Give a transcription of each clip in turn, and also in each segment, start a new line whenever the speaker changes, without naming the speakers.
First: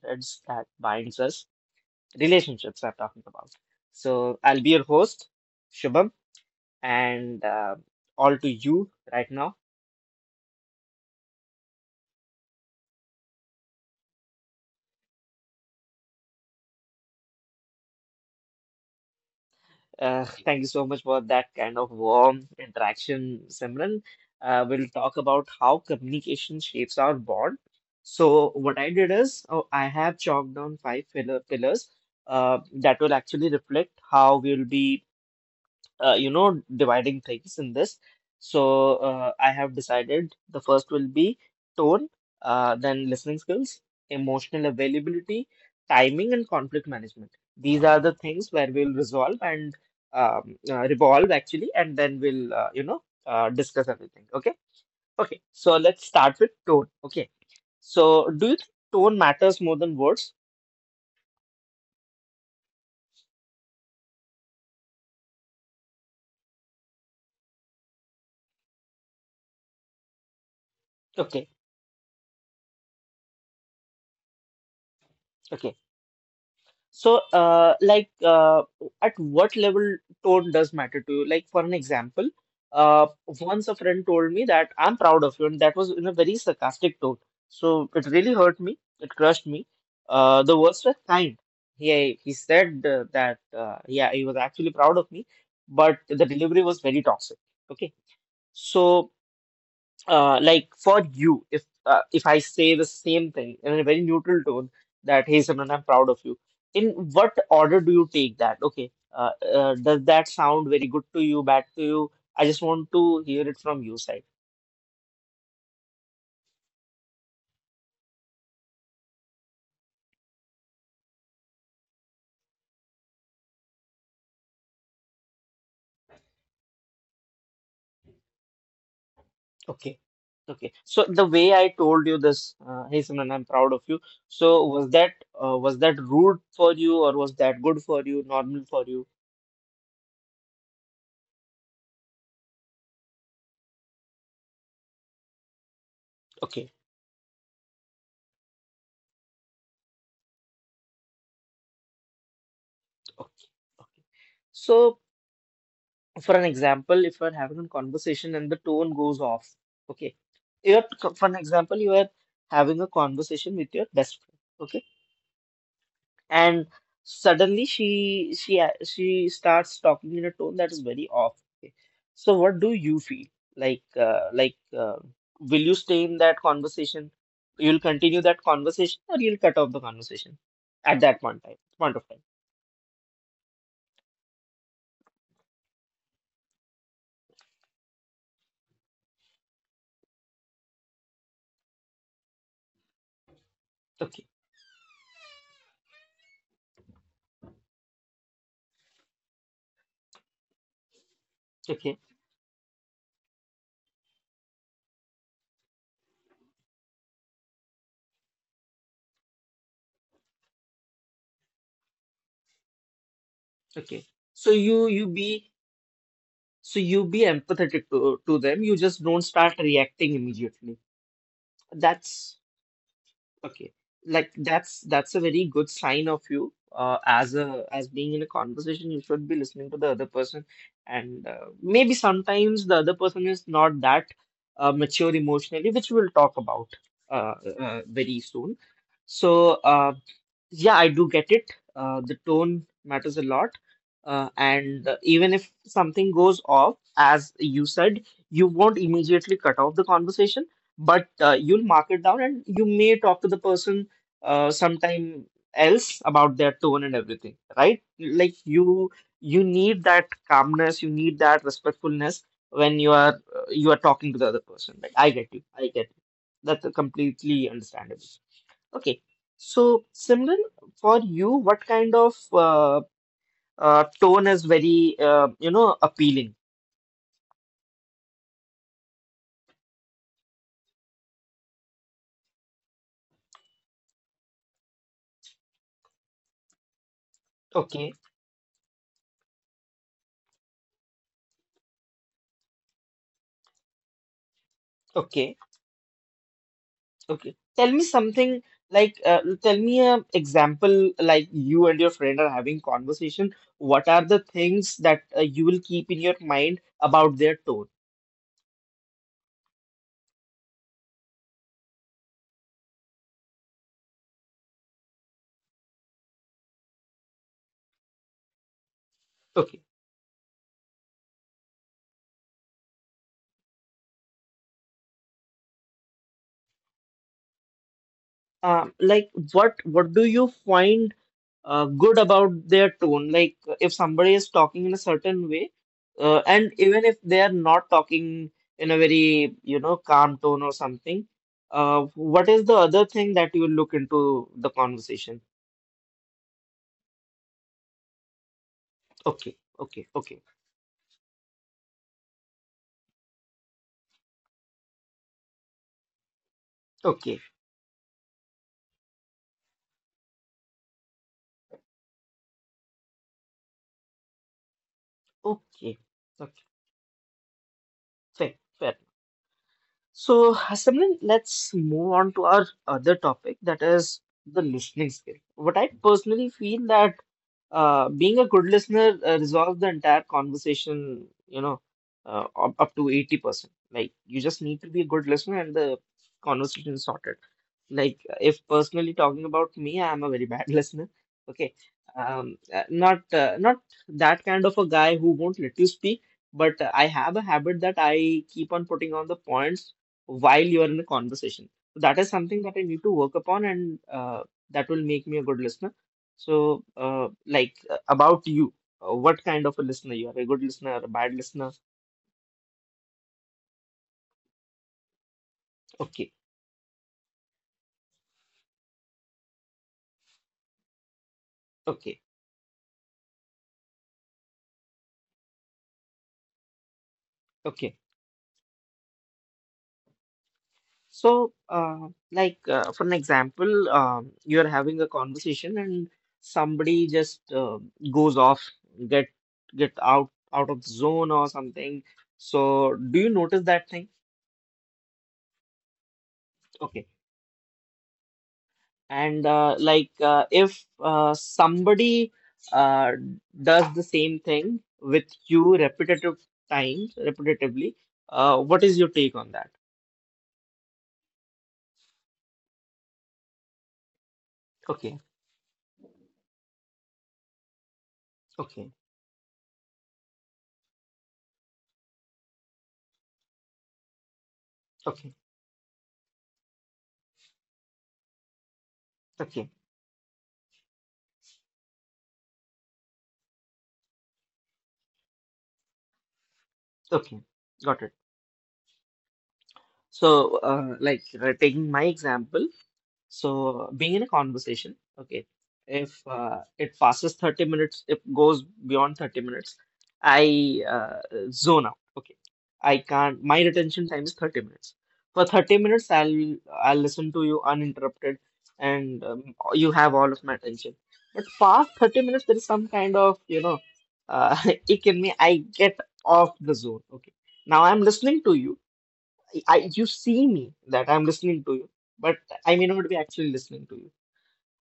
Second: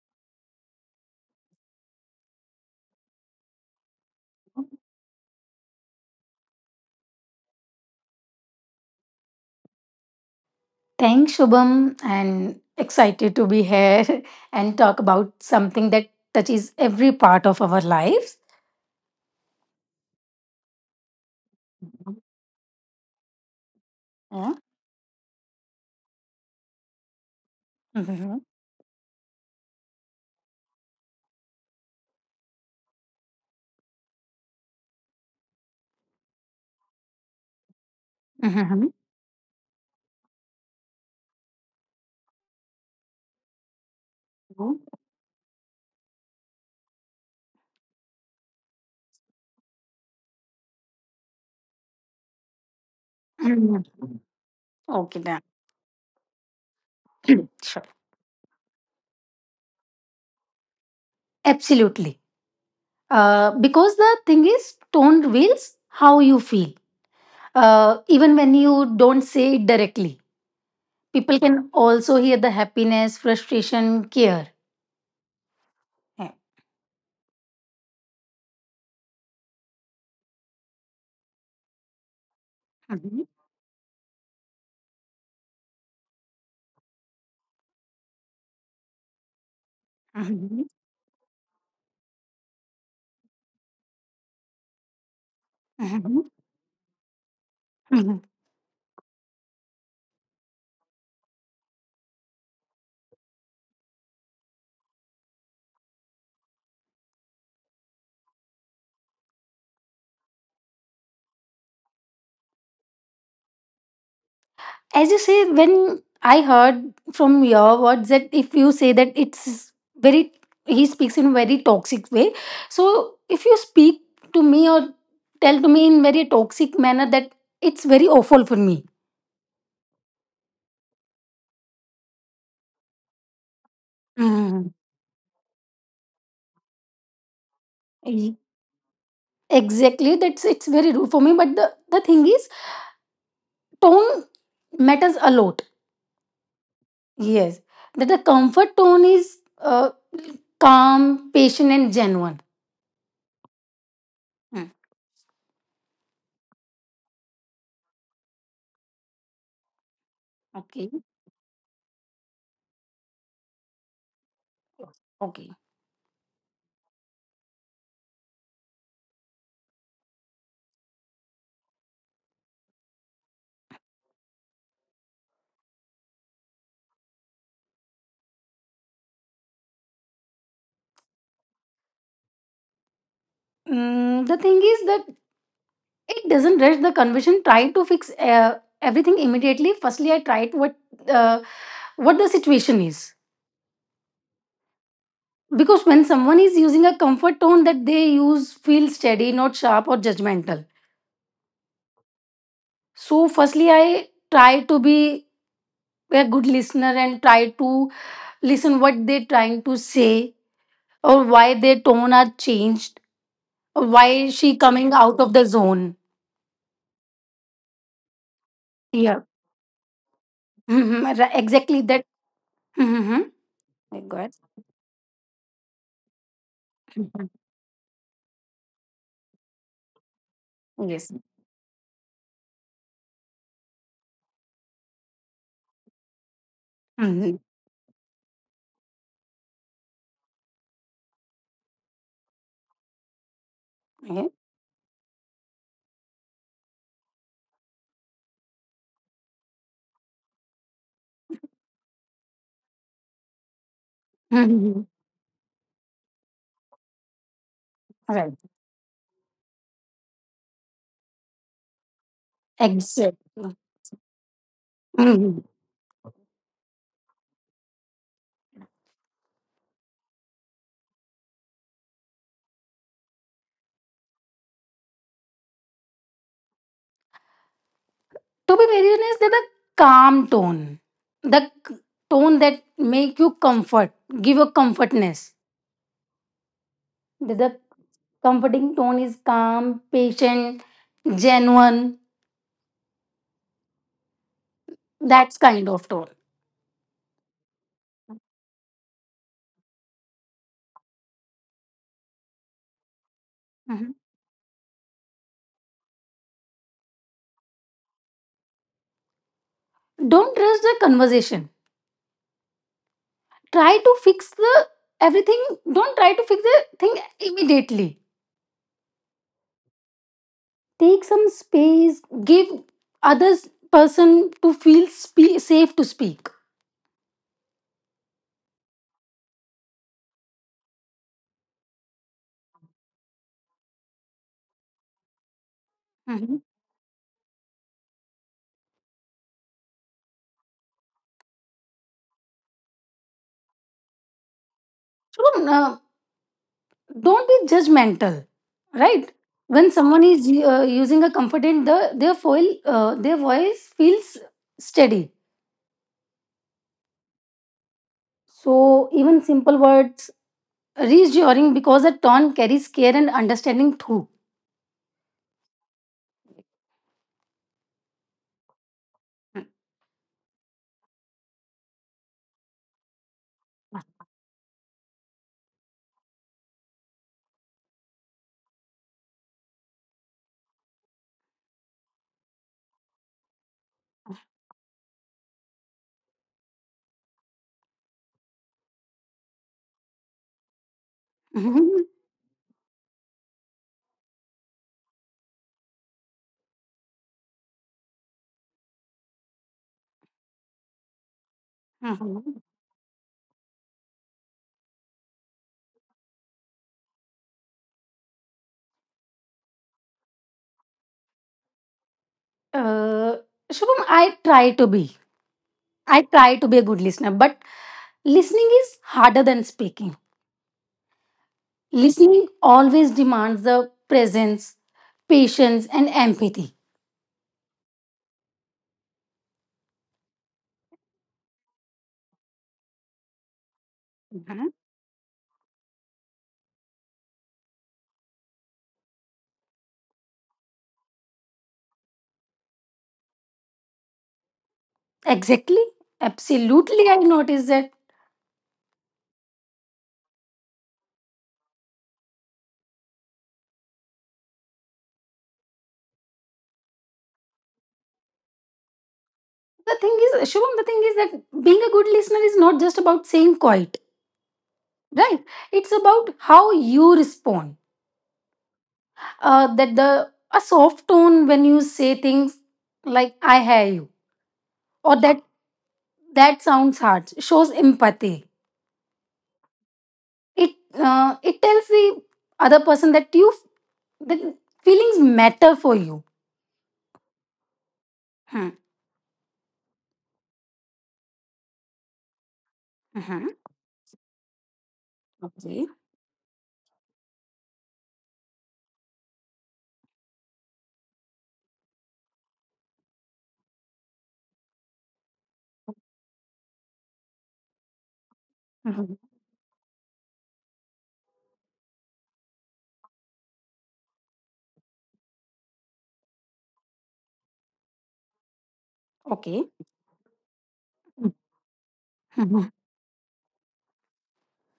threads that binds us, relationships I'm talking about. So I'll be your host, Shubham, and all to you right now.
Thanks, Shubham, and excited to be here and talk about something that touches every part of our lives.
Thank you so much for that kind of warm interaction, Simran.
Yeah.
We'll talk about how communication shapes our bond.
Mhm.
So what I did is oh, I have chalked down five pillars that will actually reflect how we'll be dividing things in this.
Mhm.
So I have decided the first will be tone, then listening skills, emotional availability, timing, and conflict management. These are the things where we'll resolve and revolve actually, and then we'll
Mhm.
discuss everything. Okay,
Okay, then.
okay. So let's start with tone. Okay.
Sure.
So do you think tone matters more than words?
Absolutely. Because the thing is, tone reveals how you feel. Even when you don't say it directly, people
Okay.
can also hear the happiness, frustration, care.
Okay.
Yeah.
So, at what level tone does matter to you? Like, for an example, uh,
Mhm.
once a friend told me that I'm proud of you, and that was in a very sarcastic tone. So it really hurt me. It crushed me. The
Mhm.
words were kind. He said that yeah, he was actually proud of me, but the delivery was very toxic. Okay,
Mhm.
so like for you, if I say the same thing in a very neutral tone that hey Simran, I'm proud of you. In what order do you take that? Okay, does that sound very good to you, bad to you? I just want to hear it from your side.
As you say, when I heard from your words that if you say that it's very, he speaks in a very toxic way. So if you speak to me or tell to me in very toxic manner, that it's very awful for me.
Okay, okay. So the way I told you this, hey Simran, I'm proud of you. So
Mm.
was that rude for you, or was that good for you,
Ye-
normal for you?
exactly that's it's very rude for me, but the thing is tone matters a lot.
Okay,
Yes, that the comfort tone is calm, patient and genuine.
okay, okay.
Mm.
So. For an example, if you're having a conversation and the tone goes off, okay, you're,
Okay.
for an example, you are having a conversation with your best friend, okay,
Okay.
and suddenly she starts talking in a tone that is very off. Okay, so what do you feel like? Will you stay in that conversation? You'll continue that conversation, or you'll cut off the conversation at that point of time.
Mm, the thing is that it doesn't rush the conversion, try to fix everything immediately. Firstly, I tried uh, what the situation is,
Okay,
because when someone is using a comfort tone, that they use feel steady, not sharp or judgmental.
okay,
So firstly, I try to be a good listener and try to listen what they're trying to say, or why their tone are changed, or
okay.
why
So
she
you
coming
you
out of the
be
zone.
So you be empathetic to them. You just
Yeah.
don't start reacting immediately.
Mhm, exactly that.
That's
Mm-hmm.
okay.
Go
Like
ahead.
that's a very good sign of you
Mhm.
as a as being in a conversation. You should be listening to the other person,
Yes.
and maybe sometimes the other person is not that mature emotionally, which we'll talk about uh,
Mhm.
very soon. So yeah, I do get it. The tone matters a lot. And even if something goes off, as you said, you won't immediately cut off the conversation, but you'll mark it down and you may talk to the person
Mhm.
sometime else about their tone and everything, right? Like
Right.
you you need that calmness, you need that respectfulness when
Exactly.
you are talking to the other person. Like I get you,
Mhm.
I get you. That's completely understandable. Okay, so Simran, for you, what kind of tone is very appealing?
To be very honest, they're the calm tone, the tone that make you comfort, give you comfortness. The
Okay,
comforting tone is calm, patient, genuine.
okay,
That's kind of tone.
okay. Tell me something like tell me an example like you and your friend are having conversation. What
Mhm.
are the things that you will keep in your mind about their tone?
Don't rush the conversation. Try to fix the everything. Don't try to fix the thing immediately.
Okay.
Take some space. Give others person to feel safe to speak.
Like what do you find good about their tone. Like if somebody is talking in a certain way, and even if they are not talking in a very, you know, calm tone or something, what is the other thing that you look into the conversation?
True, no, don't be judgmental, right?
Okay,
When
okay,
someone
okay,
is using a confident, their foil, their voice feels steady.
okay,
So even simple words reassuring because a tone carries care and understanding too.
okay, okay, fair, fair. So, Simran, let's move on to our other topic that is the listening skill. What I personally feel that being a good listener resolves the entire conversation, you know, up to 80%. Like, you just need to be a good listener and the conversation is sorted like if personally talking about me I am a very bad listener. Okay,
Mhm.
not that kind of a guy who won't let you speak, but I have a habit that I keep on putting on the points while you are in a conversation. So that is something
Mhm.
that I need to work upon, and that will make me a good listener. So uh, about you, what kind of a listener you are, a good listener, a bad listener?
uh, Shubham, I try to be. I
okay
try to be a good listener, but listening is harder than speaking.
okay
Listening always demands the presence, patience, and empathy.
okay So, for an example, you're having a conversation and somebody just goes off, get get out of the zone or something. So, do you notice that thing?
Exactly.
Okay,
Absolutely, I noticed that.
and like if somebody uh, does the same thing with you repetitively, what is your take on that?
The thing is, Shubham, the thing is that being a good listener is not just about saying quiet,
Okay,
right? It's about how you respond.
okay,
That the a soft tone when you say things like "I hear you", or
okay,
that sounds harsh shows empathy.
okay,
It tells the other person that you that feelings matter for you.
okay. Got it.
Hmm.
So, taking my example,
Mhm.
so being in a conversation, okay,
Okay.
if it passes 30 minutes, if goes beyond 30 minutes, I zone out. Okay, I can't. My retention time is 30 minutes. For 30 minutes, I'll listen to you uninterrupted,
Mhm.
and you have all of my attention. But past 30 minutes, there is some kind of uh, it can me. I get off the zone. Okay, now I'm listening to you.
Okay.
I, you see me that I'm listening to you, but
Mhm.
I may not be actually listening to you.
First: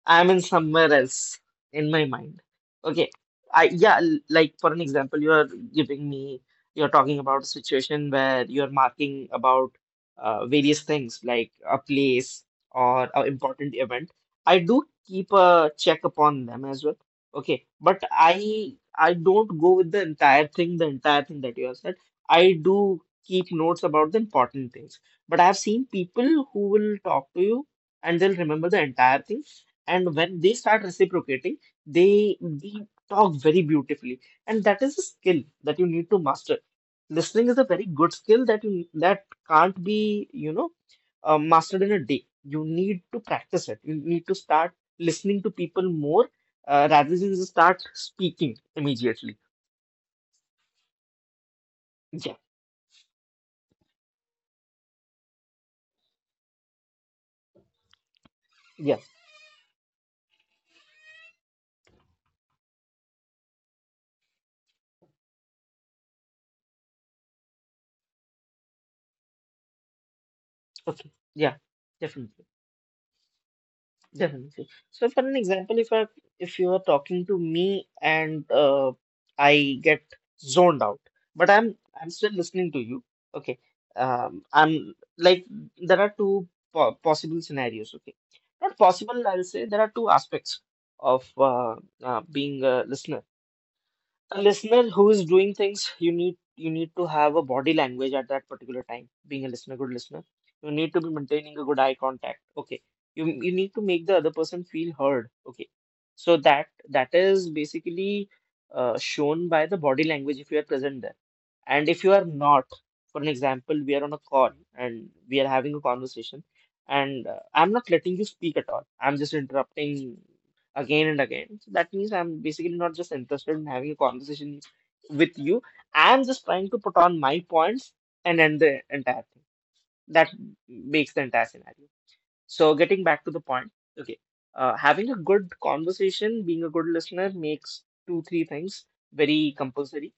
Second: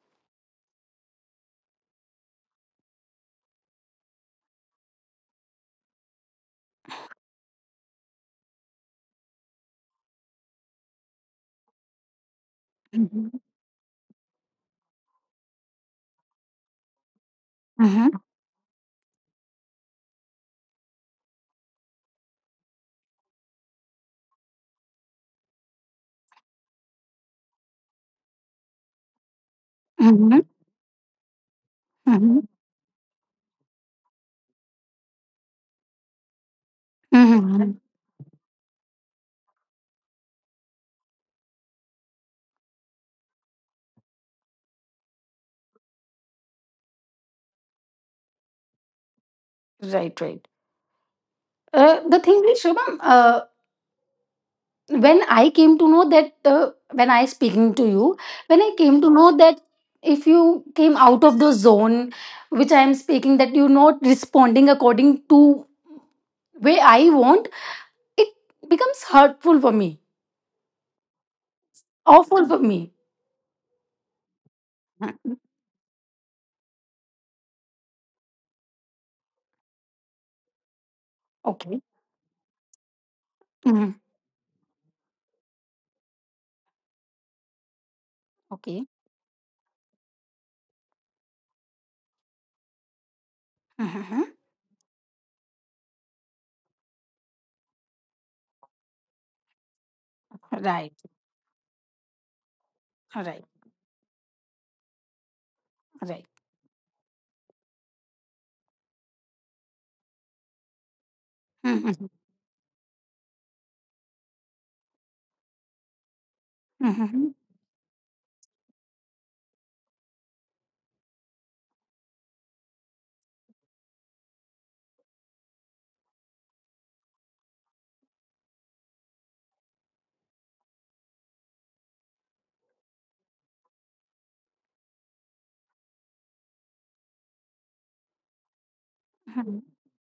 I'm in somewhere else in my mind. Okay. I yeah, like for an example, you are giving me you're talking about a situation where you're marking about various things like a place or an
Mhm.
important event. I do keep a check upon them as well. Okay, but I don't go with the entire thing that you have said. I do keep notes about the important things. But I've seen people who will talk to you and they'll remember the entire thing, and when
Mhm.
they start reciprocating they
Mhm.
they talk very beautifully, and that is a skill that you need to master. Listening is a
Mhm.
very good skill that you that can't be mastered in a day. You need to practice it, you need to start listening to people more, rather than just start speaking immediately.
Right, right. The
Yeah,
thing is, Shubham, when I came to know that, when I speaking to you, when I
yeah,
came to know that if you came out of the zone which I am speaking, that you're not responding according to way I want, it becomes hurtful for me,
okay, yeah, definitely.
awful for me.
Definitely. So, for an
Mhm.
example, if you are talking to me and I get zoned out, but
Okay.
I'm still listening to you. Okay.
Mhm.
I'm like there are two po possible scenarios. Okay. Not
Okay.
possible, I'll say there are two aspects of being a listener,
Mhm.
a listener who is doing things. You need you need to have a body language at that particular time being a listener, good listener. You need
Right.
to be maintaining a good eye contact. Okay, you
Right.
you need to make the other person feel heard. Okay,
Right.
so that that is basically shown by the body language if you are present there, and if
Mhm.
you are not, for an example we are on a call and we are having a conversation, and
Mhm.
I'm not letting you speak at all, I'm just interrupting again and again. So that means I'm basically not just interested in having a conversation with you. I'm just trying to put on my points and end the entire thing. That makes the entire scenario. So getting back to the point, okay, having a good conversation, being a good listener makes two, three things very
Mhm.
compulsory.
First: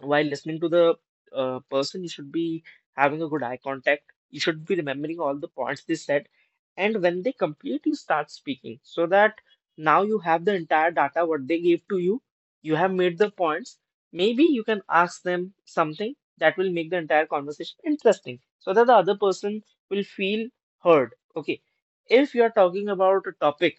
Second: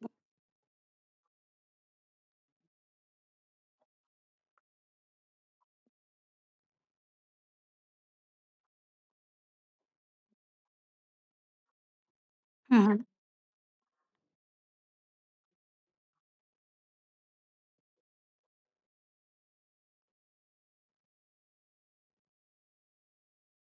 While listening to the person, you should be having a good eye contact. You should be remembering all the points they said. And when they complete, you start speaking so that now you have the entire data what they gave to you. You have
Mhm.
made the points. Maybe you can ask them something that will make the entire conversation interesting so that the other person will feel heard. Okay. If you are talking about a topic,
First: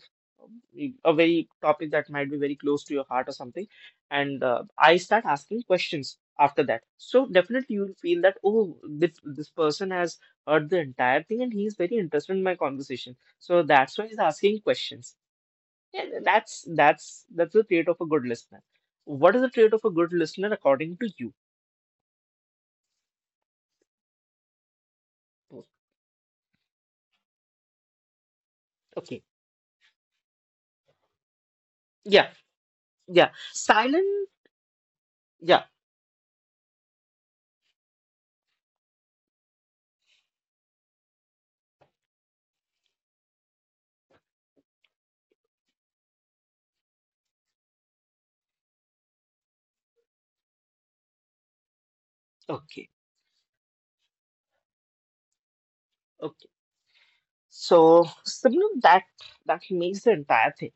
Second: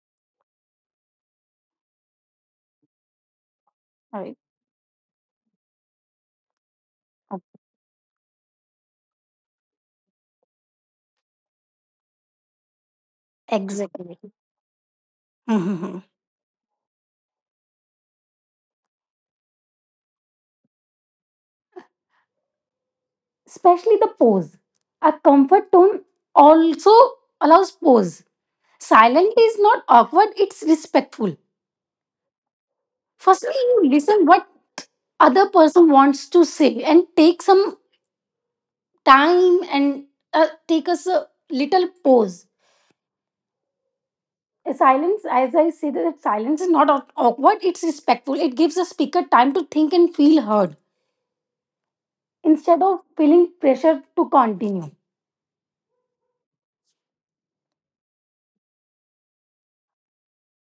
a very topic that might be very close to your heart or something,
Right.
and I start asking questions after that. So definitely you'll feel that oh, this person has heard the entire thing and he's very interested in my conversation. So that's why
Exactly.
he's asking questions.
Mhm.
Yeah, that's the trait of a good listener. What is the trait of a good listener according to you?
Especially the pose. A
Oh,
comfort tone also allows pose.
okay.
Silent is not awkward, it's respectful.
Yeah, yeah.
Firstly, you listen
Silent.
what other
Yeah.
person wants to say and take some time and take us a little pause. A silence, as I say, that silence is not awkward, it's respectful. It gives the speaker time to think and feel heard instead
Okay.
of feeling pressure to continue.
okay. So similar that that makes the entire thing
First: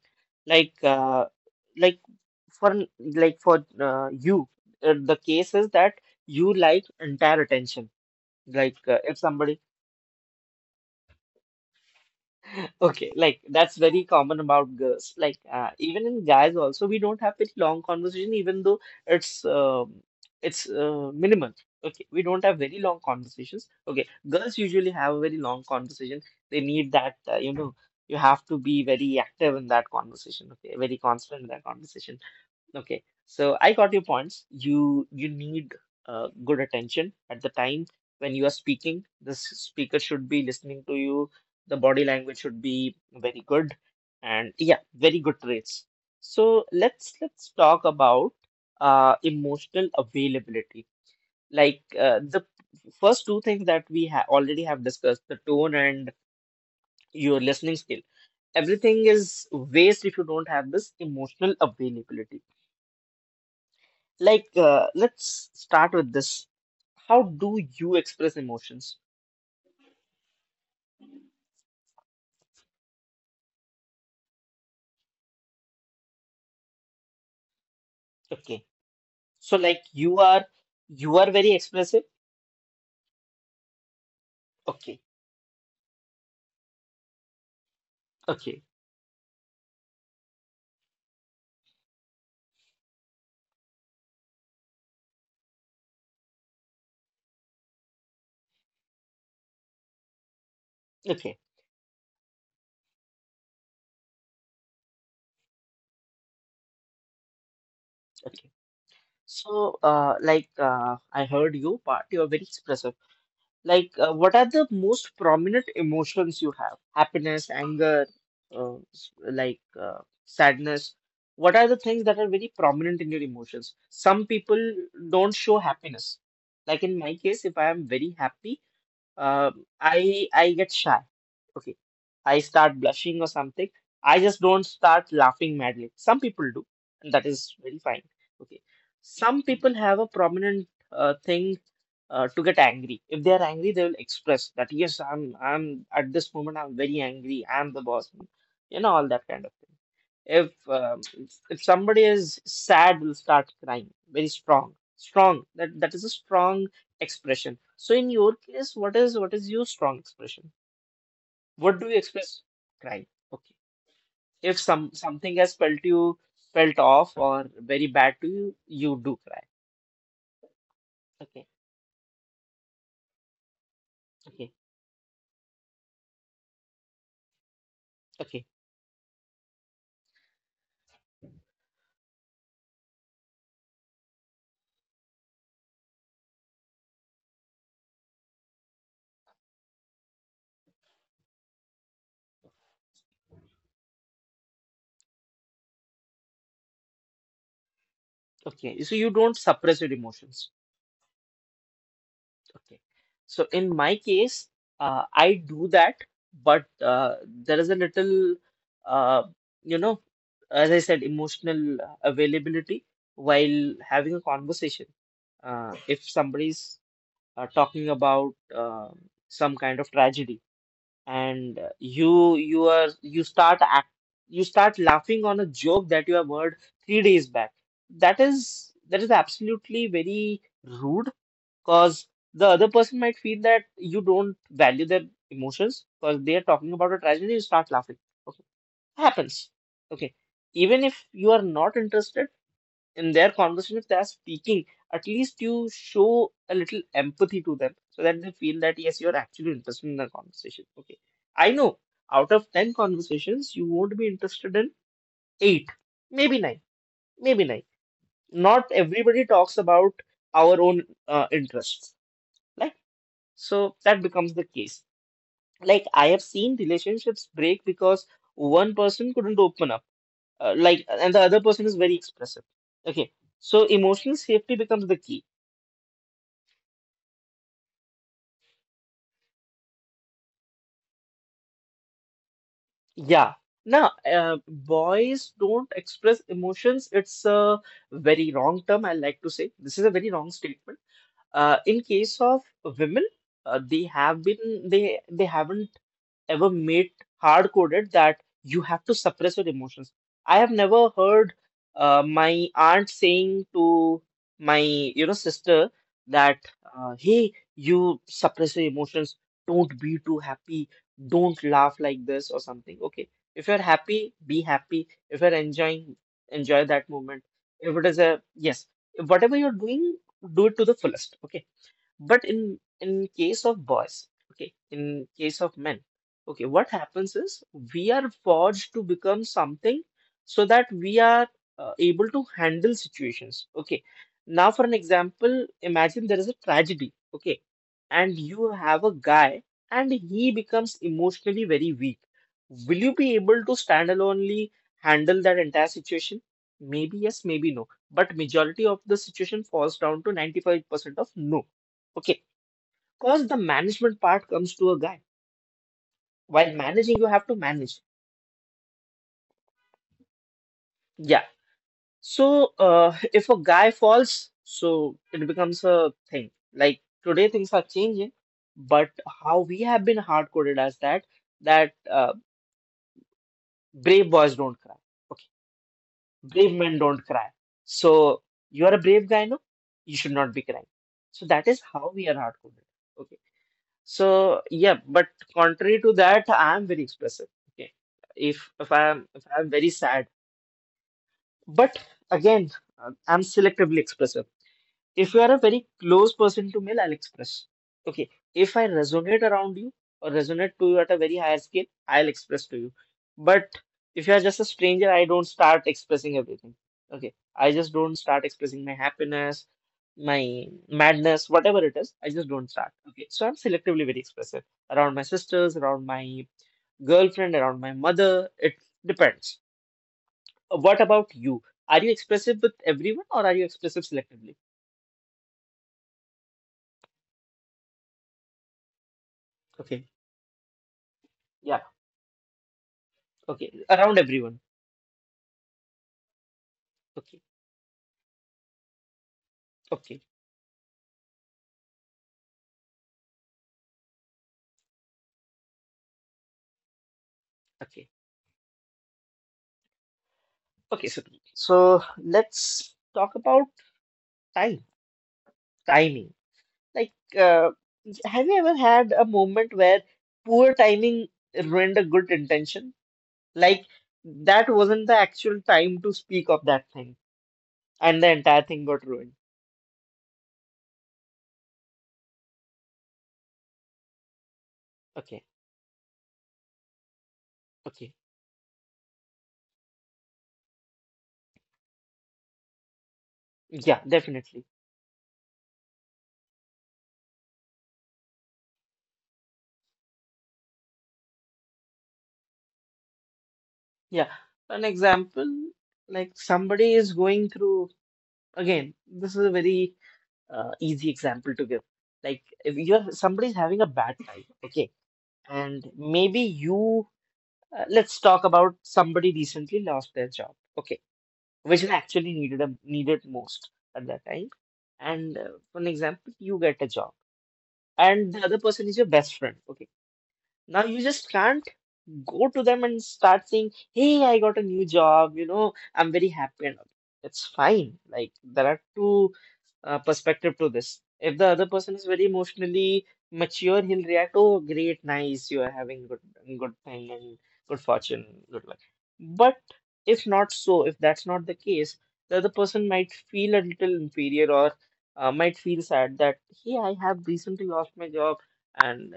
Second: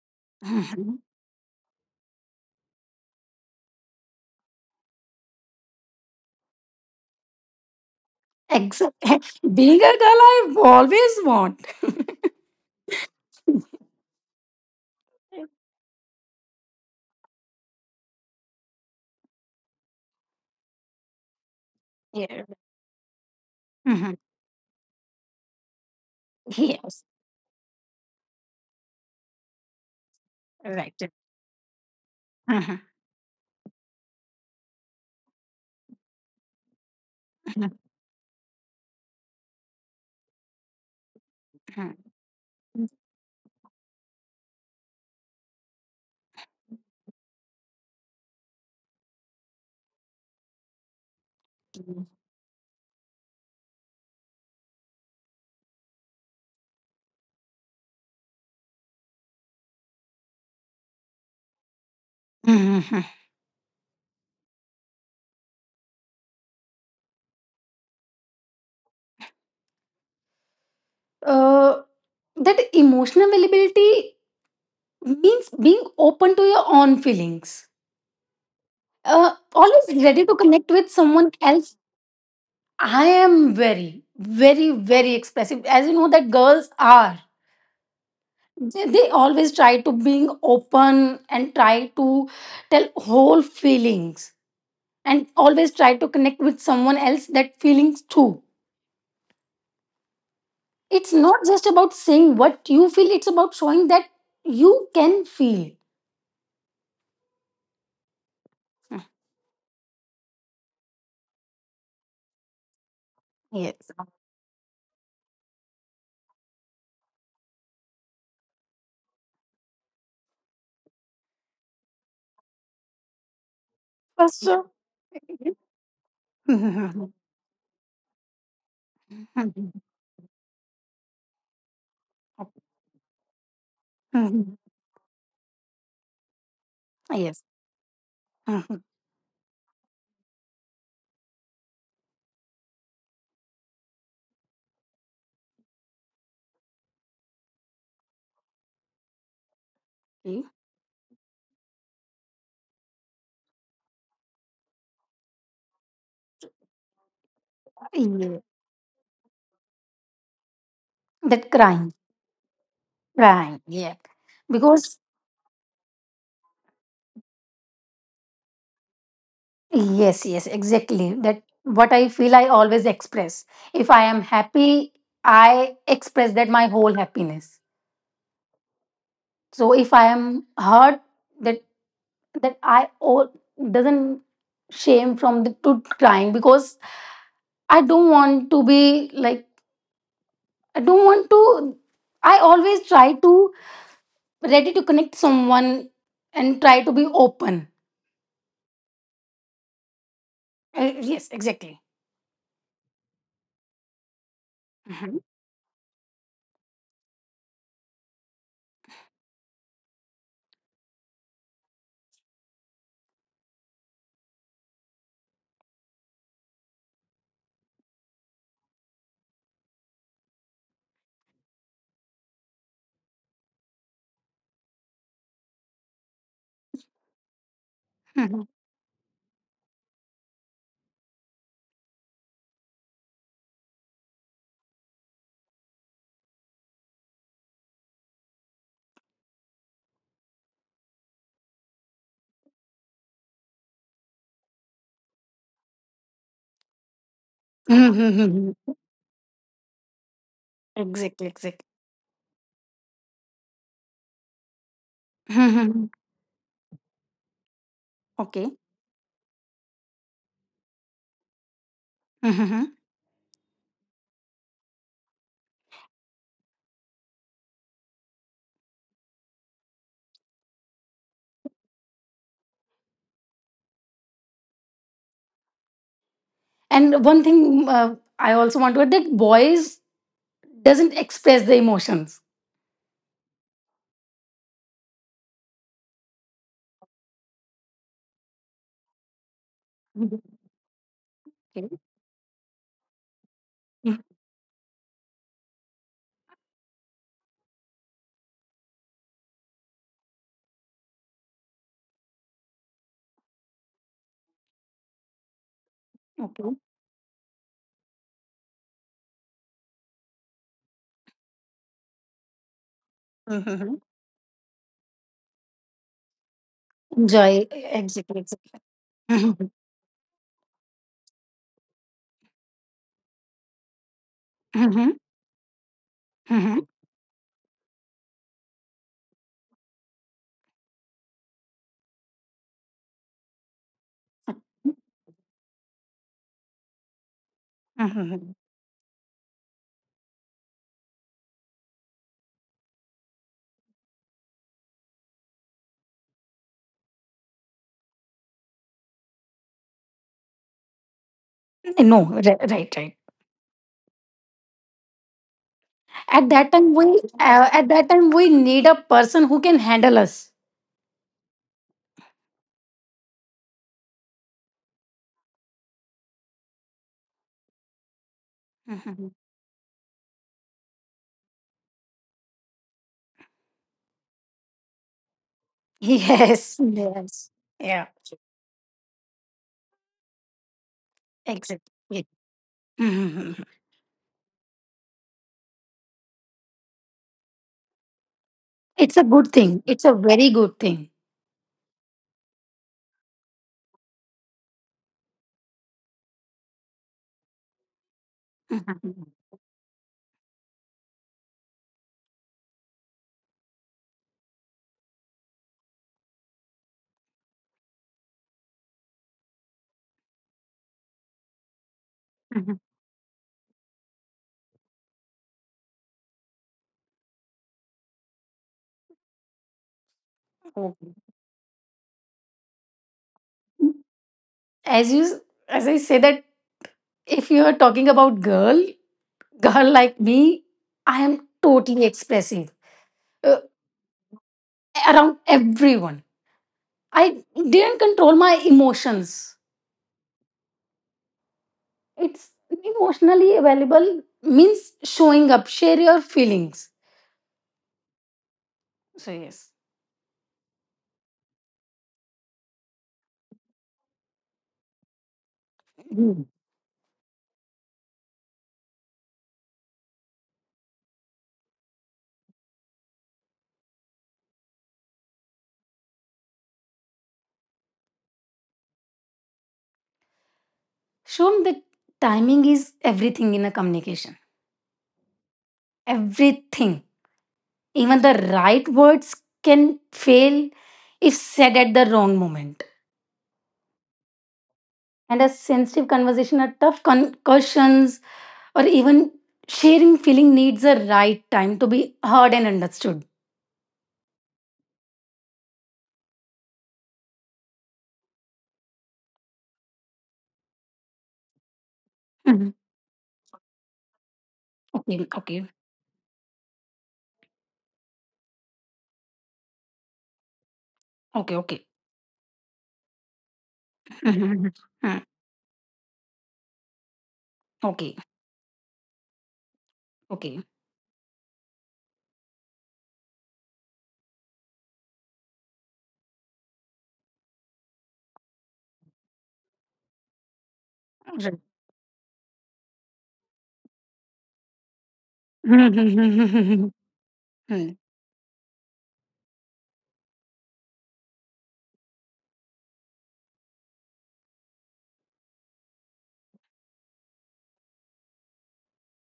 like
Mhm.
like for like for you the case is that you like entire attention like if
Exactly.
somebody
Being a girl, I always want.
Okay, like that's very common about girls. Even in guys also, we don't have very long conversation, even though it's um it's minimal. Okay, we don't
Yeah.
have very long conversations. Okay,
Mhm.
girls usually have a very long conversation. They need
Yes.
that. You have to be very active in that conversation. Okay,
Right.
very constant in that conversation.
Mhm.
Okay, so I got your points. You need good attention at the
Mhm.
time when you are speaking. The speaker should be listening to you. The body language should
Mhm.
be very good, and yeah, very good traits. So let's talk about emotional availability. The first two things that we ha already have discussed, the tone and your listening skill. Everything is waste if you don't have this emotional availability.
Mhm.
Let's start with this. How do you express emotions?
Uh, that emotional availability means being open to your own feelings.
Okay.
Uh,
So, like,
always
you
ready to
are
connect with
you
someone
are very
else.
expressive.
I am very, very,
Okay.
very expressive. As you know, that girls are.
Okay.
They always try to being open and try to tell whole feelings and always try to connect with someone else that feelings too. It's
Okay.
not just about saying what you feel, it's about showing that you can feel.
Okay. So, I heard you part. You are very expressive.
Yes.
What are the most prominent emotions you have? Happiness, anger, uh, s- like, uh, sadness. What are the things that are very prominent in your emotions? Some
First,
people don't show happiness. Like in my case, if I am very happy, Uh, I get shy. Okay. I start blushing or something. I just don't start laughing madly. Some people do, and that
yes.
is very fine. Okay. Some people have a prominent thing to get angry. If they are angry, they will express that, yes, I'm at this moment I'm very angry. I'm the boss. You know, all that kind of thing.
Okay.
If um, if somebody is sad, will start crying very strong. Strong. That is a strong expression. So in your
Yeah.
case, what is your strong expression?
That
What do
crying,
you express? Cry. Okay.
crying. Yeah.
If
Because,
something has felt you felt off or very bad to you, you do cry.
yes, yes, exactly. That
Okay.
what I feel, I always express. If I am
Okay.
happy, I express that my whole happiness.
Okay.
So if I am hurt, that that I all doesn't shame from the to crying because I don't want to be like, I don't want to, I always try to ready to connect someone and try to be open.
Okay. So you don't suppress your emotions.
Yes, exactly.
Okay. So in my case,
Mhm.
I do that, but there is a little, uh, you know, as I said, emotional availability while having a conversation if somebody's talking about some kind of tragedy and you you are you start act, you start laughing on a joke that you have heard three days back. that
Mhm.
is that is absolutely very rude because the other person might feel that you don't value their emotions because they are talking about a tragedy, you start laughing. Okay, happens. Okay, even if you are not interested in their conversation, if they're speaking, at least you show a little empathy to them so that they
Mhm.
feel that yes, you're actually interested in the conversation. Okay.
Exactly,
I
exactly.
know, out of 10 conversations, you won't be interested in eight,
Mhm.
maybe nine, maybe nine.
Okay.
Not everybody talks about our own interests, right?
Mhm.
So that becomes the case. Like, I have seen relationships break because one person couldn't open up, and the other person is very expressive. Okay. So emotional safety becomes the key.
And one thing I also want to add that boys doesn't express their emotions.
Yeah. Now, boys don't express emotions. It's a very wrong term, I like to say. This is a very wrong
Mhm.
statement.
Okay.
In case of women, uh, they
Mhm.
have been they they haven't ever made hard coded that you have to suppress your emotions. I have never heard my aunt saying to my, you know, sister that
Okay.
hey, you suppress your emotions, don't be too happy, don't laugh like this or something. Okay, if you're
Mhm.
happy, be happy. If you're enjoying, enjoy that moment.
Enjoy
If it is
exactly.
a
Exactly.
yes, whatever
Mhm.
you're doing, do it to the fullest. Okay, but in case of boys, okay,
Mhm.
in case of men, okay,
Mhm.
what happens is we are forged to become something so that we are able to handle situations. Okay. Now, for an example, imagine there is a tragedy, okay, and
Mhm.
you have a guy and he becomes emotionally very weak. Will you be able to standalonely handle that entire situation? Maybe yes, maybe no. But majority of the situation falls down to 95% of no.
No,
Okay,
right, right.
because the management part comes to a guy.
At that
While
time, we
managing, you have to
uh, at
manage.
that time we need a person who can handle us.
Yeah. So if a guy falls, so it becomes a thing. Like today, things are changing, but
Mhm.
how we have been hard coded as that that uh, brave boys don't cry. Okay, brave
Yes,
men don't cry.
yes, yeah,
So you are a brave guy, no? You should not be crying. So that is how
exactly.
we are hard coded.
Mhm.
So yeah, but contrary to that, I am very expressive. Okay, if if I
It's a
am if
good
I am
thing.
very
It's a
sad,
very good thing.
but again, I'm selectively expressive. If you are a very close person to me, I'll express. Okay, if I
Mhm.
resonate around you or resonate to you at a very higher scale, I'll express to you. But if you are just a stranger, I don't start expressing everything. Okay, I just don't start expressing my happiness, my madness, whatever it is, I just don't
Mhm.
start. Okay, so I'm selectively very expressive around my sisters, around my girlfriend, around my mother. It depends. What
Okay.
about you? Are you expressive with everyone or are you expressive selectively?
As you as I say that if you are talking about girl, girl
Okay,
like me, I am
yeah,
totally expressive uh,
okay, around everyone.
around everyone.
Okay,
I didn't control my emotions.
okay,
It's emotionally available means showing up, share your feelings.
okay,
So, yes.
okay. So, so let's talk about time, timing.
Mm.
Like, uh, have you ever had a moment where poor timing ruined a good intention? Like, that wasn't the actual time to speak of that thing, and the entire thing got ruined.
Shown that timing is everything in a communication.
Okay,
Everything.
okay.
Even the right words can fail if said at the wrong moment.
Yeah, definitely.
And a sensitive conversation or tough concussions or even sharing feeling needs a right time to be heard and understood.
Yeah. An example, like somebody is going through, again, this is a very easy example to give. Like,
Mhm.
if you're somebody's having a bad time, okay,
Okay, okay,
and maybe you, let's talk about somebody recently lost their job, okay,
okay, okay.
which is actually needed most at that
Mhm,
time.
mhm. Mm,
And for an example, you get a job
okay,
and the other person is your best friend. Okay.
okay.
Now you just can't go to them and start saying, "Hey, I got a new job, you know, I'm very happy and all." It's fine. Like there are two perspective to this. If the other person is very emotionally mature, he'll react, "Oh, great, nice, you are
Right.
having good thing and good fortune, good luck." But if not so, if that's not the case, the other person might feel a little inferior or might feel sad that, hey, I have recently lost my job. And."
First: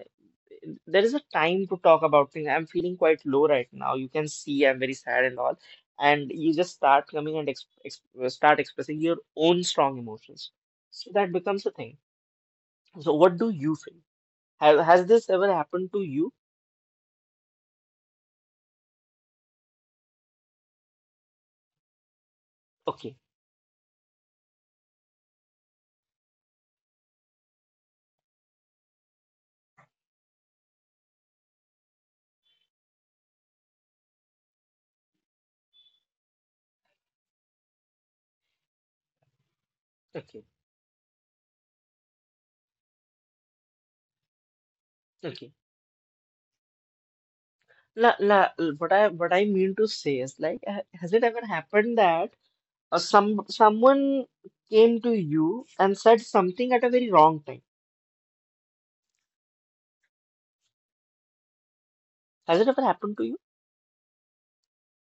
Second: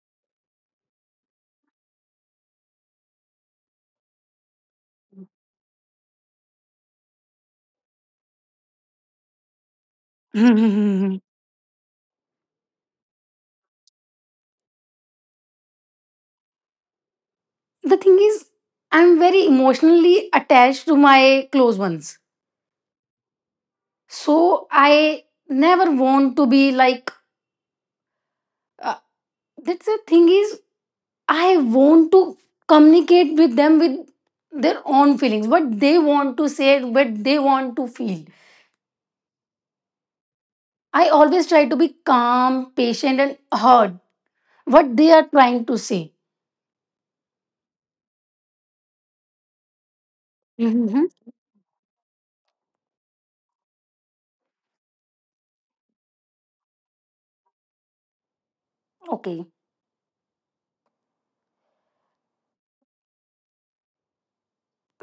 There is a time to talk about things. I'm feeling quite low right now. You can see I'm very sad and all. And you just start coming and ex ex start expressing your own strong emotions. So that
The
becomes a thing. So what do you feel? Has this ever happened to you?
thing is, I'm very emotionally attached to my close ones.
Okay,
So I never want to be like, uh, that's the thing is, I want to communicate with them with their own feelings what they want to say what they want to feel.
okay,
I always try to be calm, patient, and heard what they are
okay.
trying to say.
La, la, what I mean to say is like, has
Mhm.
it ever happened that someone came to you and said something at a very wrong time?
Okay.
Has it ever happened to you?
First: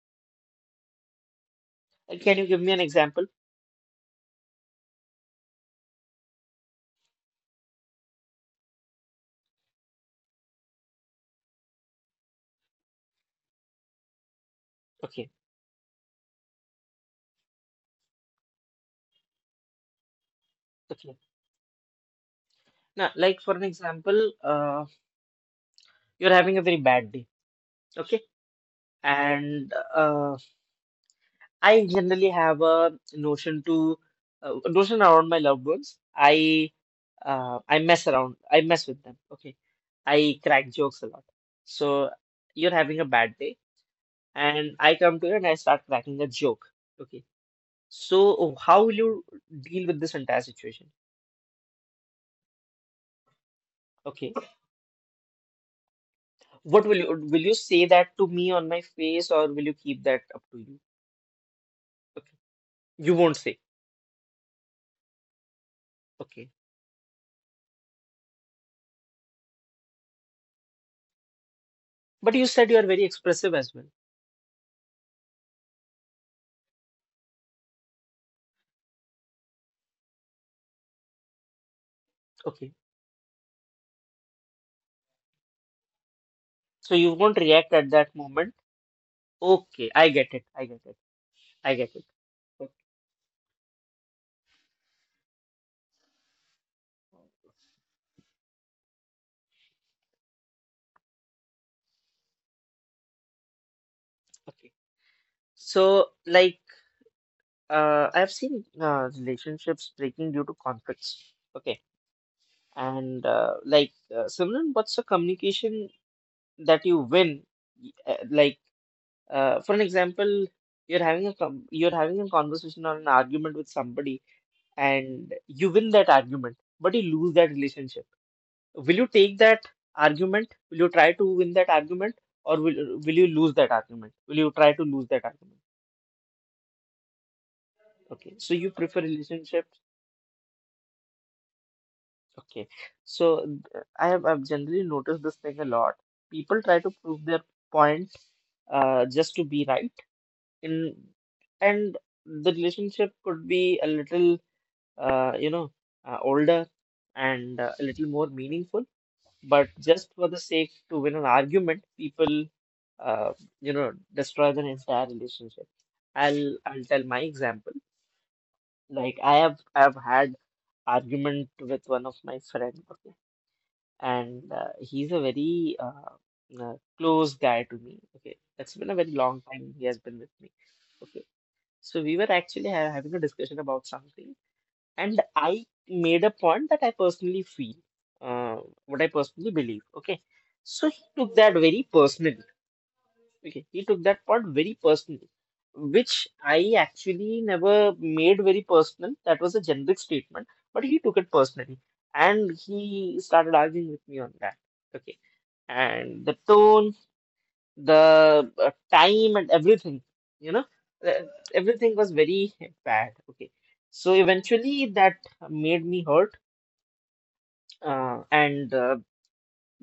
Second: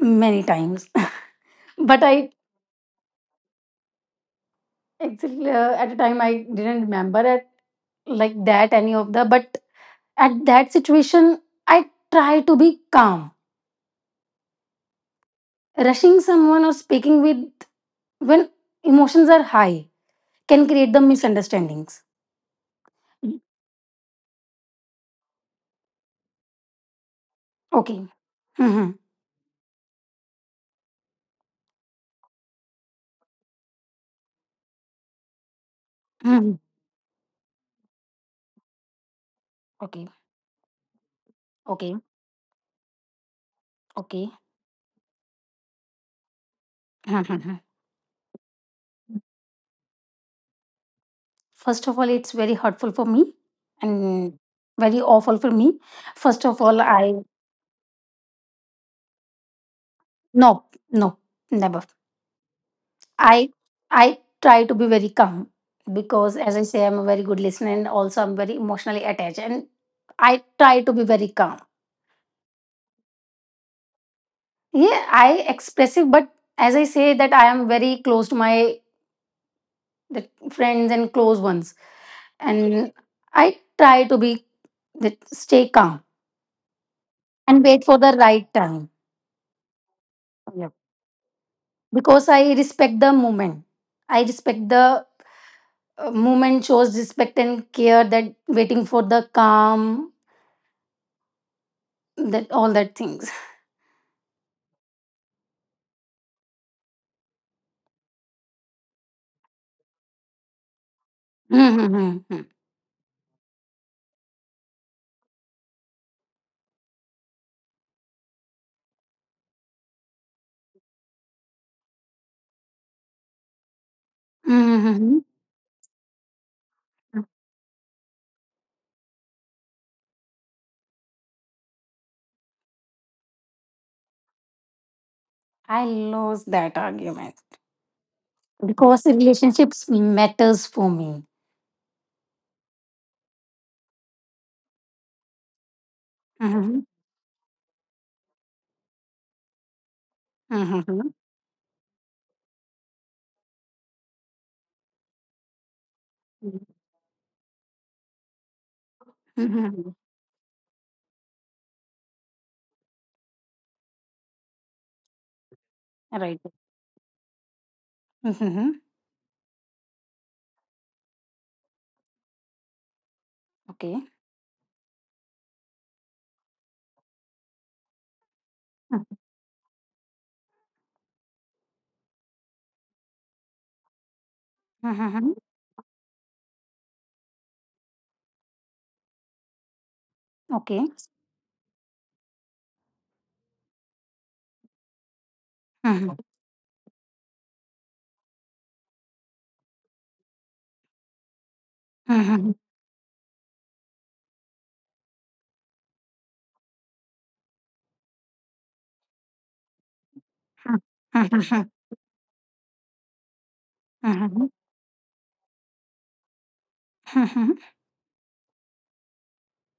Many times. but I
Can you give me an example?
Actually, at the time, I didn't remember it like that, any of the, but at that situation, I try to be calm.
Okay.
Rushing someone or speaking with when emotions are high can create the
Okay.
misunderstandings.
Now, like for an example, you're having a very bad day,
Okay.
okay?
Hmm.
And I generally have a notion to notion around my loved ones.
Hmm.
I mess around, I mess with them, okay?
Okay.
I crack jokes a lot.
Okay.
So you're having a bad day,
Okay.
and I come to you and I start cracking a joke, okay?
Mhm.
So how will you deal with this entire situation?
First of all, it's very hurtful for me
Okay,
and very awful for me. First of all,
what will you,
I
will you say that to me on my face, or will you keep that up to
no,
you?
no, never.
Okay, you won't
I
say.
I try to be very calm because
Okay.
as I say I'm a very good listener and also I'm very emotionally attached and I try to be very calm.
But you said you are very expressive as well.
Yeah, I expressive but as I say that I am very close to my the friends and close ones,
Okay.
and I try to be that stay calm
So you won't
and
react
wait
at
for
that
the right
moment.
time.
Okay. I get it. I
Yep.
get it. I get it.
Because I
O-
respect the moment. I respect the moment shows respect and care that waiting for the calm. That all that things.
Okay. So, like, I've seen relationships breaking due to conflicts.
Hmm.
Okay.
Hmm. Hmm.
And, Simran, what's the communication that you win? Y- For an example, you're having a com you're having a conversation or an argument with somebody,
Hmm.
and you win that argument, but you lose that relationship. Will you take that argument? Will you try to win that argument, or will you lose that argument? Will you try to lose that argument?
I lose that argument
Okay, so you prefer
because
relationships.
relationships matters for me.
Okay, so I have, I've generally noticed this thing a lot. People try
Mm-hmm.
to prove their point just to be right in,
Mm-hmm.
and the relationship could be a little uh, you know older and a little more meaningful, but
Hmm.
just for the sake to win an argument, people uh, destroy the entire relationship.
Right.
I'll tell my example.
Mm-hmm.
Like I've had argument with one of my friend, okay,
Okay.
and he's a very close guy to me. Okay, that's been a very long time he has been with me. Okay, so we were actually ha having a discussion about something, and
Mm-hmm.
I made a point that I personally feel, uh, what I personally believe. Okay,
Okay.
so he took that very personally. Okay, he took that part very personally,
Mm-hmm.
which I actually never made very personal. That was a generic statement, but he took it personally and
Mm-hmm.
he started arguing with me on that. Okay, and the tone, the time, and everything, you know, uh, everything was very bad. Okay, so
Mhm,
eventually that made me hurt,
mhm, mhm.
and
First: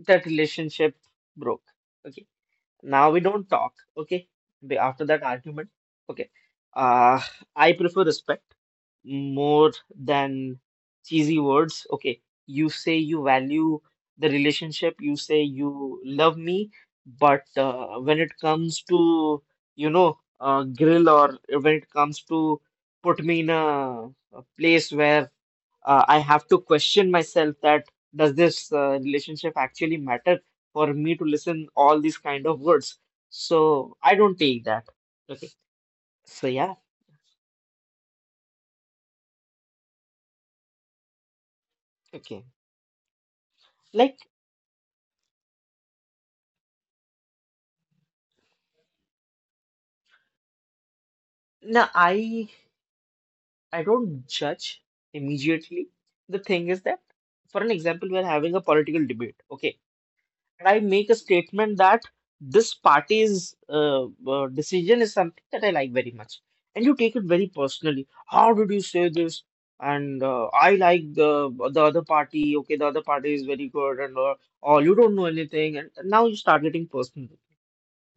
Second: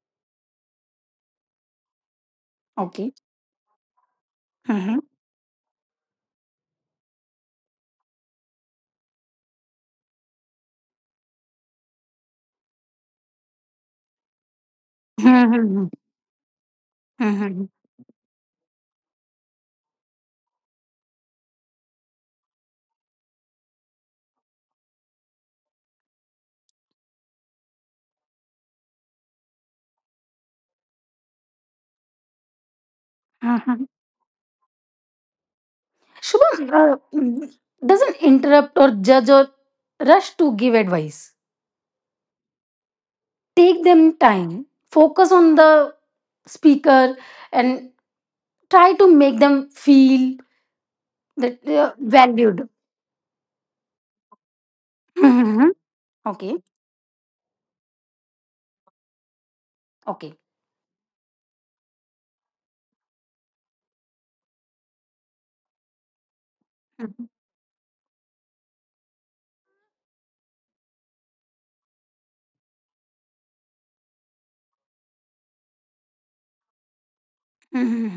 that relationship broke. Okay. Now
Okay.
we don't talk, okay?
Mhm,
After that argument, okay. Uh, I prefer respect more than cheesy words. Okay, you say you value the relationship, you say
mhm,
you love me, but
mhm,
when it comes to, grill, or when it comes to put me in a place where I have to question myself that does this relationship actually matter for me to listen all these kind of words?
mhm.
So I don't take that. Okay. So
Shubham,
yeah.
doesn't interrupt or judge or rush to give advice.
Okay.
Take them
Like
time, focus on the speaker, and try to make them feel that they
now
are
I
valued.
I don't judge
Mhm.
immediately. The
Okay,
thing is that, for an example, we are having a political debate, okay?
okay.
And I make a statement that this party's decision is something that I like very much, and you take it
Mhm.
very personally. How did you say this? And I like the other party. Okay, the other party is very good, and all you don't know anything, and now you start getting personal.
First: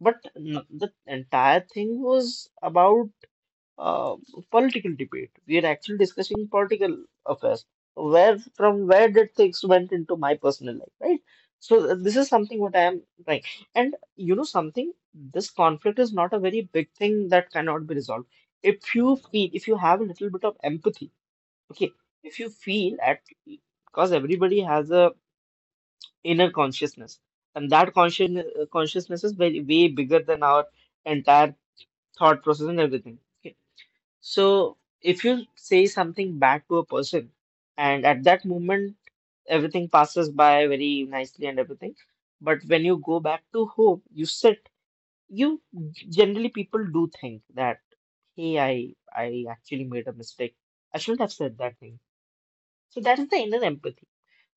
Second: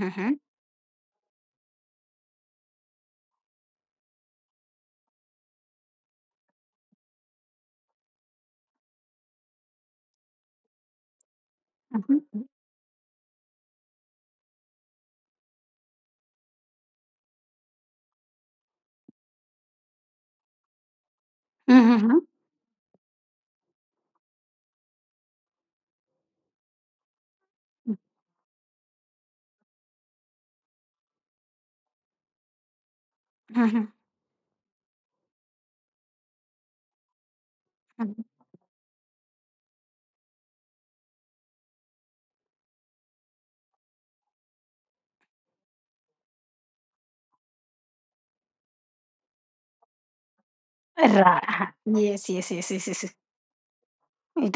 But the entire thing was about uh, political debate. We are actually discussing political affairs. Where from where did things went into my personal life, right? So this is
Mhm.
something what I am trying. And you know something, this conflict is not a very big thing that cannot be resolved. If you feel, if you have a little bit of empathy, okay,
Mhm.
if you feel at, because everybody has a inner consciousness, and that consciousness is very way bigger than our entire thought process and everything.
Mhm.
So if you say something back to a person, and at that moment everything passes by very nicely and everything, but when you go back to home, you sit, you, generally people do think that, hey, I actually made a mistake. I shouldn't have said
Ra-
that thing.
yes yes, yes, yes,
So
yes, yes.
that is the inner empathy.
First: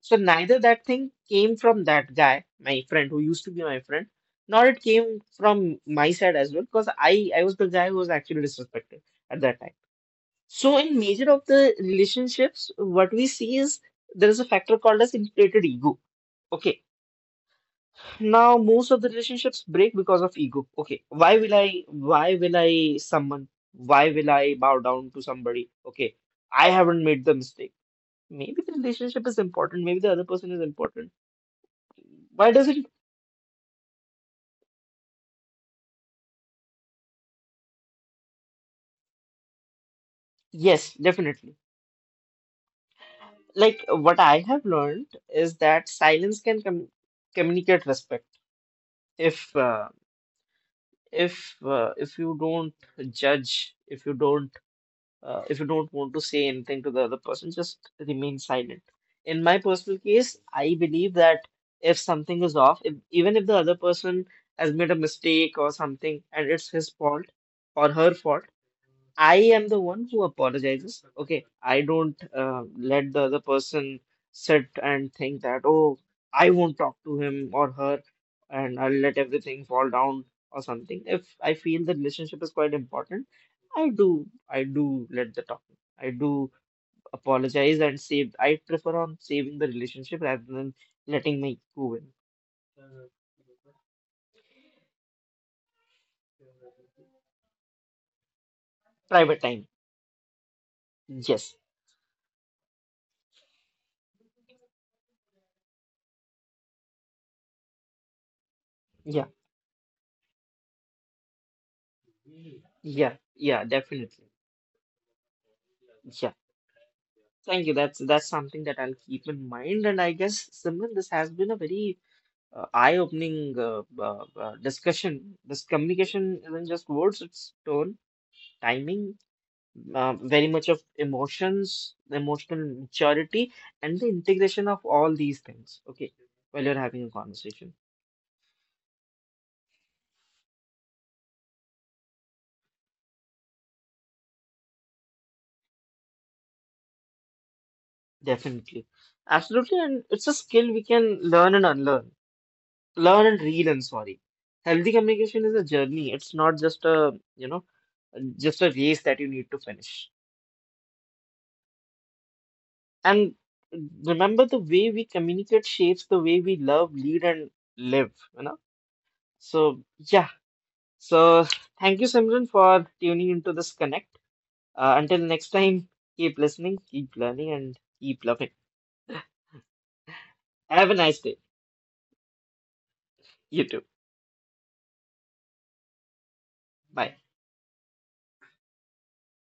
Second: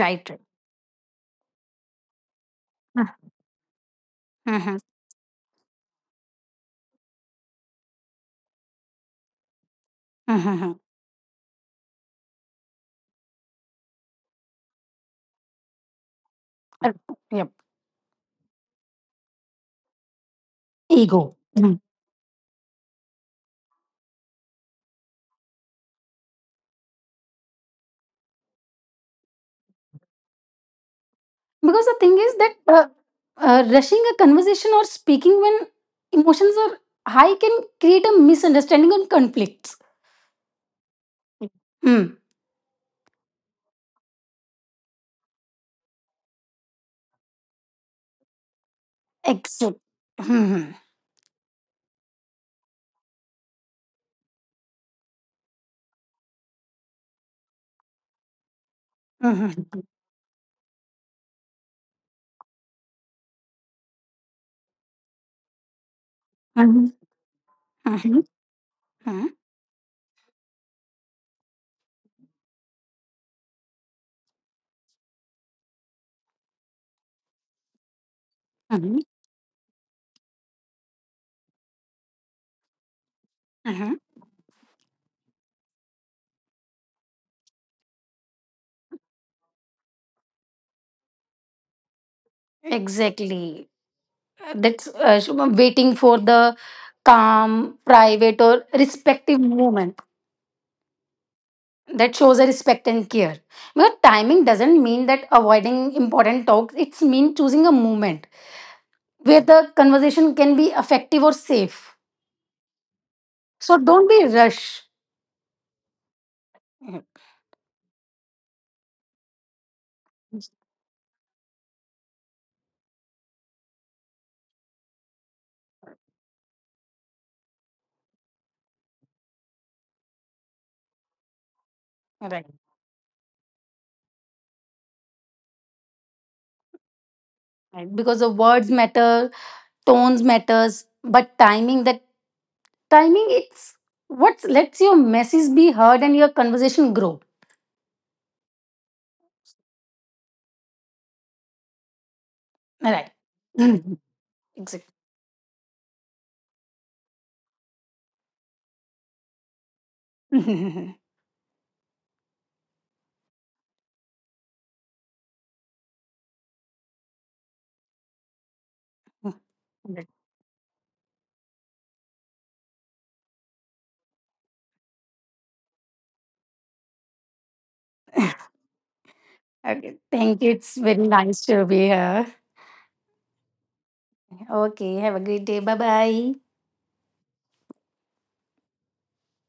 So
right.
neither that thing came from that guy, my friend who used to be my friend, nor
Mhm.
it came from my side as well, because I was the guy who was actually disrespected at that time. So,
Mhm.
in major of the relationships, what we see is there is a factor called as inflated ego. Okay.
Uh, yep.
Now, most of the relationships break because of ego. Okay.
Ego. Mhm.
Why will I someone? Why will I bow down to somebody? Okay. I haven't made the mistake. Maybe the relationship is important. Maybe the other person is important.
Because the thing is
Why
that
does it?
rushing a conversation or speaking when emotions are high can create a misunderstanding and conflicts.
Yes, definitely.
Hmm.
Like what I have learned is that silence can communicate respect. If
Exactly.
uh,
Hmm.
if you don't judge, if you don't want to say anything to the other person, just remain silent. In
Hmm.
my
Hmm.
personal case, I believe that if something is off, if, even if the other person has made a mistake or something and it's
Hmm.
his fault or her fault,
Hmm.
I am the one who apologizes. Okay, I don't let the other person sit and think that, oh, I won't talk to him or her, and I'll
Hmm.
let everything fall down or something. If I feel the relationship is quite important,
Hmm.
I do let the talk. I do apologize and save. I prefer on saving the relationship rather than letting my go in.
Exactly. That's Shubham, waiting for the calm, private, or respective
Private time.
moment
Yes.
that shows a respect and care. But timing doesn't mean that avoiding important talks. It's mean choosing a moment
Yeah.
where the conversation can be effective or safe.
Yeah. Yeah.
So don't be
Definitely.
rush. Mhm.
Thank you. That's something that I'll keep in mind. And I guess, Simran, this has been a very eye-opening discussion. This communication isn't just words; it's tone, timing, very much of emotions,
Right.
emotional maturity, and the integration of all these things. Okay, while you're having a conversation,
Right. Because the words matter, tones matters, but timing, that timing, it's what lets your message be heard and your conversation grow.
definitely, absolutely, and it's a skill we can learn and unlearn,
Right.
learn and relearn.
Mhm.
Sorry, healthy
Exactly.
communication is a journey. It's not just a just a race that you need to finish.
Mhm.
And remember, the way we communicate shapes the way we love, lead, and live, you know? So, yeah. So, thank you, Simran, for tuning into this connect. Until next time, keep listening, keep learning, and keep loving.
Okay, thank you, it's
Have a
very
nice day.
nice to be here.
You too.
Okay, have a great day. Bye bye.
Bye.